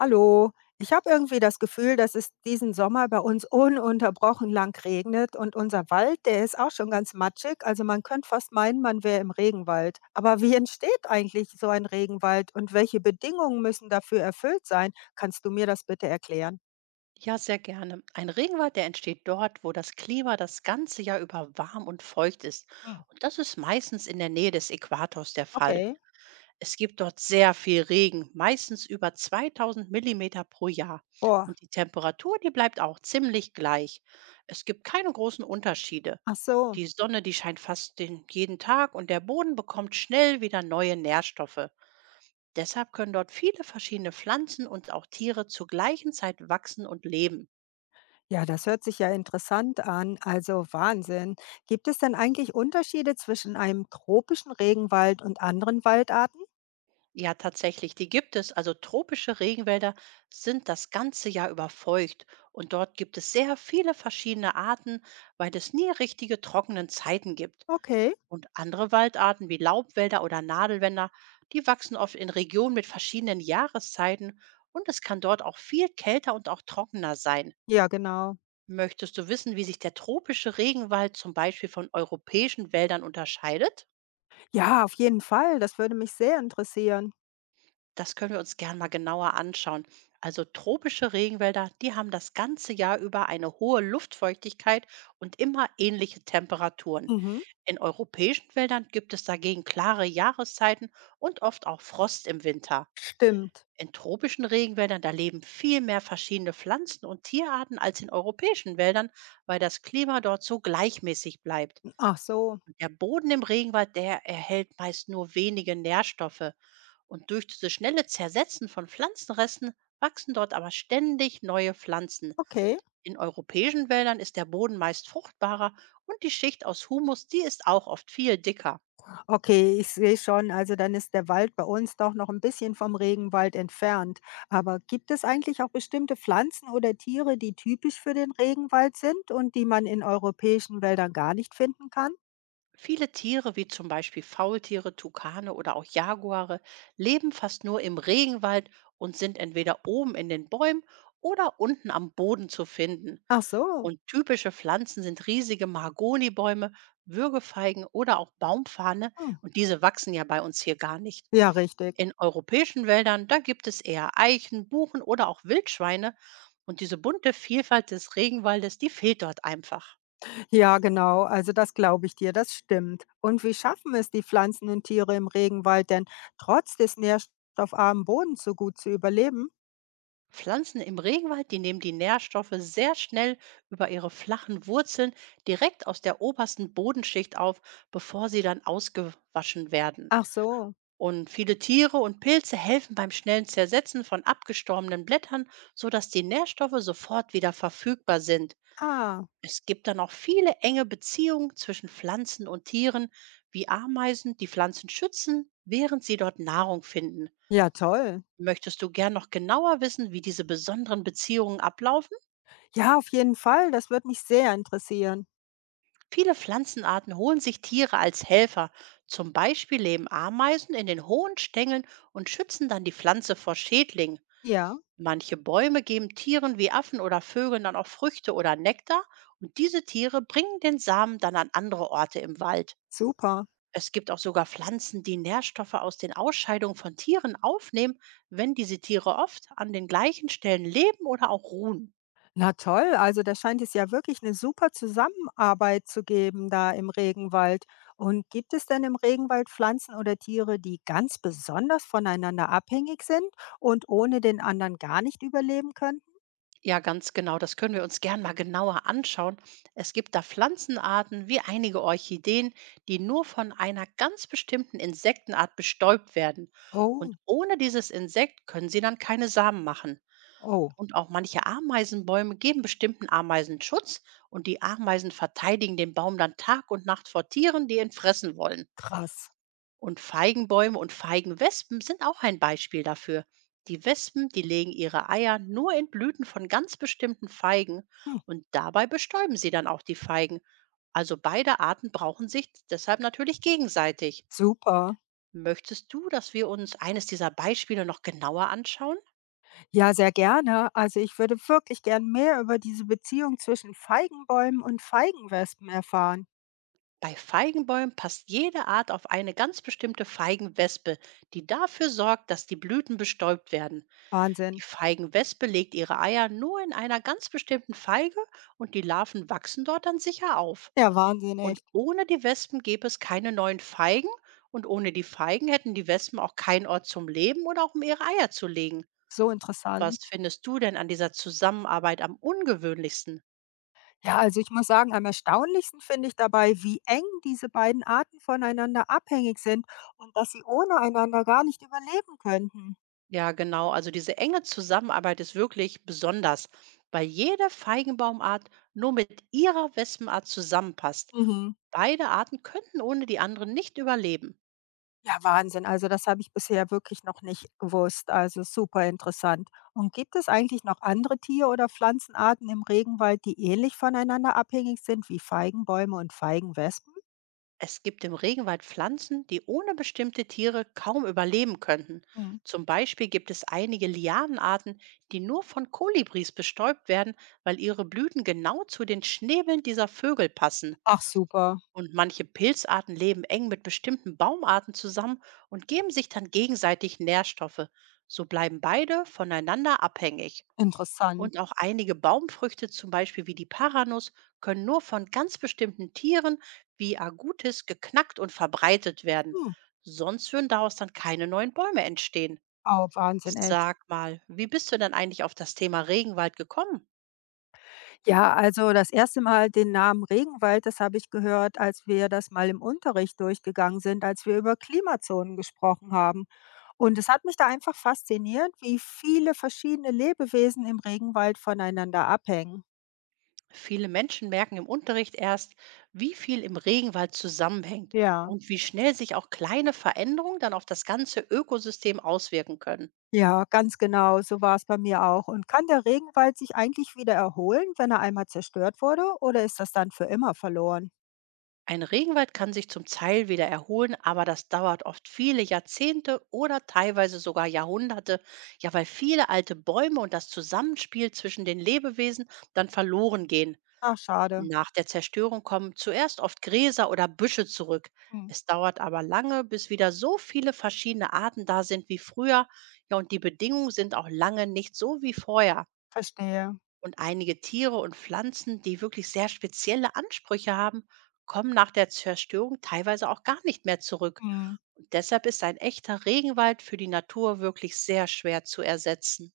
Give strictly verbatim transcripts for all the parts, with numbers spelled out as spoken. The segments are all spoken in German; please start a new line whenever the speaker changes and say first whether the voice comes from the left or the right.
left: Hallo, ich habe irgendwie das Gefühl, dass es diesen Sommer bei uns ununterbrochen lang regnet und unser Wald, der ist auch schon ganz matschig. Also man könnte fast meinen, man wäre im Regenwald. Aber wie entsteht eigentlich so ein Regenwald und welche Bedingungen müssen dafür erfüllt sein? Kannst du mir das bitte erklären?
right: Ja, sehr gerne. Ein Regenwald, der entsteht dort, wo das Klima das ganze Jahr über warm und feucht ist.
left: Hm.
right: Und das ist meistens in der Nähe des Äquators der Fall.
left: Okay.
right: Es gibt dort sehr viel Regen, meistens über zweitausend Millimeter pro Jahr.
left: Boah,
right: Und die Temperatur, die bleibt auch ziemlich gleich. Es gibt keine großen Unterschiede.
left: ach so.
right: Die Sonne, die scheint fast den, jeden Tag und der Boden bekommt schnell wieder neue Nährstoffe. Deshalb können dort viele verschiedene Pflanzen und auch Tiere zur gleichen Zeit wachsen und leben.
left: Ja, das hört sich ja interessant an. Also Wahnsinn. Gibt es denn eigentlich Unterschiede zwischen einem tropischen Regenwald und anderen Waldarten?
right: Ja, tatsächlich, die gibt es. Also tropische Regenwälder sind das ganze Jahr über feucht und dort gibt es sehr viele verschiedene Arten, weil es nie richtige trockenen Zeiten gibt.
left: Okay.
right: Und andere Waldarten wie Laubwälder oder Nadelwälder, die wachsen oft in Regionen mit verschiedenen Jahreszeiten und es kann dort auch viel kälter und auch trockener sein.
left: Ja, genau.
right: Möchtest du wissen, wie sich der tropische Regenwald zum Beispiel von europäischen Wäldern unterscheidet?
left: Ja, auf jeden Fall, das würde mich sehr interessieren.
right: Das können wir uns gern mal genauer anschauen. Also tropische Regenwälder, die haben das ganze Jahr über eine hohe Luftfeuchtigkeit und immer ähnliche Temperaturen.
left: Mhm,
right: In europäischen Wäldern gibt es dagegen klare Jahreszeiten und oft auch Frost im Winter.
left: stimmt.
right: In tropischen Regenwäldern, da leben viel mehr verschiedene Pflanzen und Tierarten als in europäischen Wäldern, weil das Klima dort so gleichmäßig bleibt.
left: Ach so,
right: Und der Boden im Regenwald, der erhält meist nur wenige Nährstoffe. Und durch dieses schnelle Zersetzen von Pflanzenresten wachsen dort aber ständig neue Pflanzen.
left: okay.
right: In europäischen Wäldern ist der Boden meist fruchtbarer und die Schicht aus Humus, die ist auch oft viel dicker.
left: Okay, ich sehe schon, also dann ist der Wald bei uns doch noch ein bisschen vom Regenwald entfernt. Aber gibt es eigentlich auch bestimmte Pflanzen oder Tiere, die typisch für den Regenwald sind und die man in europäischen Wäldern gar nicht finden kann?
right: Viele Tiere, wie zum Beispiel Faultiere, Tukane oder auch Jaguare, leben fast nur im Regenwald und sind entweder oben in den Bäumen oder unten am Boden zu finden.
left: Ach so,
right: Und typische Pflanzen sind riesige Mahagonibäume, Würgefeigen oder auch Baumfarne.
left: hm,
right: Und diese wachsen ja bei uns hier gar nicht.
left: ja, richtig.
right: In europäischen Wäldern, da gibt es eher Eichen, Buchen oder auch Wildschweine. Und diese bunte Vielfalt des Regenwaldes, die fehlt dort einfach.
left: Ja, genau. Also das glaube ich dir, das stimmt. Und wie schaffen es die Pflanzen und Tiere im Regenwald denn, trotz des nährstoffarmen Bodens so gut zu überleben?
right: Pflanzen im Regenwald, die nehmen die Nährstoffe sehr schnell über ihre flachen Wurzeln direkt aus der obersten Bodenschicht auf, bevor sie dann ausgewaschen werden.
left: Ach so.
right: Und viele Tiere und Pilze helfen beim schnellen Zersetzen von abgestorbenen Blättern, sodass die Nährstoffe sofort wieder verfügbar sind.
left: Ah,
right: Es gibt dann auch viele enge Beziehungen zwischen Pflanzen und Tieren, wie Ameisen, die Pflanzen schützen, während sie dort Nahrung finden.
left: ja, toll.
right: Möchtest du gern noch genauer wissen, wie diese besonderen Beziehungen ablaufen?
left: Ja, auf jeden Fall. Das wird mich sehr interessieren.
right: Viele Pflanzenarten holen sich Tiere als Helfer. Zum Beispiel leben Ameisen in den hohen Stängeln und schützen dann die Pflanze vor Schädlingen.
left: Ja,
right: Manche Bäume geben Tieren wie Affen oder Vögeln dann auch Früchte oder Nektar und diese Tiere bringen den Samen dann an andere Orte im Wald.
left: super.
right: Es gibt auch sogar Pflanzen, die Nährstoffe aus den Ausscheidungen von Tieren aufnehmen, wenn diese Tiere oft an den gleichen Stellen leben oder auch ruhen.
left: Na toll, also da scheint es ja wirklich eine super Zusammenarbeit zu geben da im Regenwald. Und gibt es denn im Regenwald Pflanzen oder Tiere, die ganz besonders voneinander abhängig sind und ohne den anderen gar nicht überleben können?
right: Ja, ganz genau, das können wir uns gern mal genauer anschauen. Es gibt da Pflanzenarten wie einige Orchideen, die nur von einer ganz bestimmten Insektenart bestäubt werden. Und
left: Oh,
right: ohne dieses Insekt können sie dann keine Samen machen.
left: oh,
right: Und auch manche Ameisenbäume geben bestimmten Ameisen Schutz und die Ameisen verteidigen den Baum dann Tag und Nacht vor Tieren, die ihn fressen wollen.
left: krass.
right: Und Feigenbäume und Feigenwespen sind auch ein Beispiel dafür. Die Wespen, die legen ihre Eier nur in Blüten von ganz bestimmten Feigen
left: Hm,
right: und dabei bestäuben sie dann auch die Feigen. Also beide Arten brauchen sich deshalb natürlich gegenseitig.
left: super.
right: Möchtest du, dass wir uns eines dieser Beispiele noch genauer anschauen?
left: Ja, sehr gerne. Also, ich würde wirklich gern mehr über diese Beziehung zwischen Feigenbäumen und Feigenwespen erfahren.
right: Bei Feigenbäumen passt jede Art auf eine ganz bestimmte Feigenwespe, die dafür sorgt, dass die Blüten bestäubt werden. Die
left: Wahnsinn.
right: Feigenwespe legt ihre Eier nur in einer ganz bestimmten Feige und die Larven wachsen dort dann sicher auf.
left: Ja, Wahnsinn,
right: Und
left: echt.
right: ohne die Wespen gäbe es keine neuen Feigen und ohne die Feigen hätten die Wespen auch keinen Ort zum Leben oder auch um ihre Eier zu legen.
left: So
right: Was
left: interessant.
right: findest du denn an dieser Zusammenarbeit am ungewöhnlichsten?
left: Ja, also ich muss sagen, am erstaunlichsten finde ich dabei, wie eng diese beiden Arten voneinander abhängig sind und dass sie ohne einander gar nicht überleben könnten.
right: Ja, genau. Also diese enge Zusammenarbeit ist wirklich besonders, weil jede Feigenbaumart nur mit ihrer Wespenart zusammenpasst.
left: Mhm.
right: Beide Arten könnten ohne die anderen nicht überleben.
left: Ja, Wahnsinn. Also das habe ich bisher wirklich noch nicht gewusst. Also super interessant. Und gibt es eigentlich noch andere Tier- oder Pflanzenarten im Regenwald, die ähnlich voneinander abhängig sind wie Feigenbäume und Feigenwespen?
right: Es gibt im Regenwald Pflanzen, die ohne bestimmte Tiere kaum überleben könnten.
left: Hm.
right: Zum Beispiel gibt es einige Lianenarten, die nur von Kolibris bestäubt werden, weil ihre Blüten genau zu den Schnäbeln dieser Vögel passen.
left: Ach super,
right: Und manche Pilzarten leben eng mit bestimmten Baumarten zusammen und geben sich dann gegenseitig Nährstoffe. So bleiben beide voneinander abhängig.
left: interessant.
right: Und auch einige Baumfrüchte, zum Beispiel wie die Paranuss, können nur von ganz bestimmten Tieren wie Agutis geknackt und verbreitet werden.
left: Hm.
right: Sonst würden daraus dann keine neuen Bäume entstehen.
left: Oh, Wahnsinn, echt.
right: Sag mal, wie bist du denn eigentlich auf das Thema Regenwald gekommen?
left: Ja, also das erste Mal den Namen Regenwald, das habe ich gehört, als wir das mal im Unterricht durchgegangen sind, als wir über Klimazonen gesprochen haben. Und es hat mich da einfach fasziniert, wie viele verschiedene Lebewesen im Regenwald voneinander abhängen.
right: Viele Menschen merken im Unterricht erst, wie viel im Regenwald zusammenhängt
left: Ja.
right: und wie schnell sich auch kleine Veränderungen dann auf das ganze Ökosystem auswirken können.
left: Ja, ganz genau, so war es bei mir auch. Und kann der Regenwald sich eigentlich wieder erholen, wenn er einmal zerstört wurde, oder ist das dann für immer verloren?
right: Ein Regenwald kann sich zum Teil wieder erholen, aber das dauert oft viele Jahrzehnte oder teilweise sogar Jahrhunderte, ja weil viele alte Bäume und das Zusammenspiel zwischen den Lebewesen dann verloren gehen.
left: Ach, schade.
right: Nach der Zerstörung kommen zuerst oft Gräser oder Büsche zurück.
left: Hm,
right: Es dauert aber lange, bis wieder so viele verschiedene Arten da sind wie früher. Ja, und die Bedingungen sind auch lange nicht so wie vorher.
left: verstehe.
right: Und einige Tiere und Pflanzen, die wirklich sehr spezielle Ansprüche haben, kommen nach der Zerstörung teilweise auch gar nicht mehr zurück.
left: Hm.
right: Und deshalb ist ein echter Regenwald für die Natur wirklich sehr schwer zu ersetzen.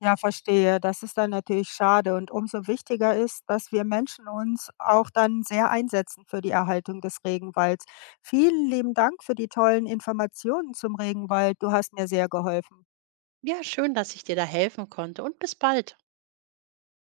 left: Ja, verstehe. Das ist dann natürlich schade und umso wichtiger ist, dass wir Menschen uns auch dann sehr einsetzen für die Erhaltung des Regenwalds. Vielen lieben Dank für die tollen Informationen zum Regenwald. Du hast mir sehr geholfen.
right: Ja, schön, dass ich dir da helfen konnte und bis bald.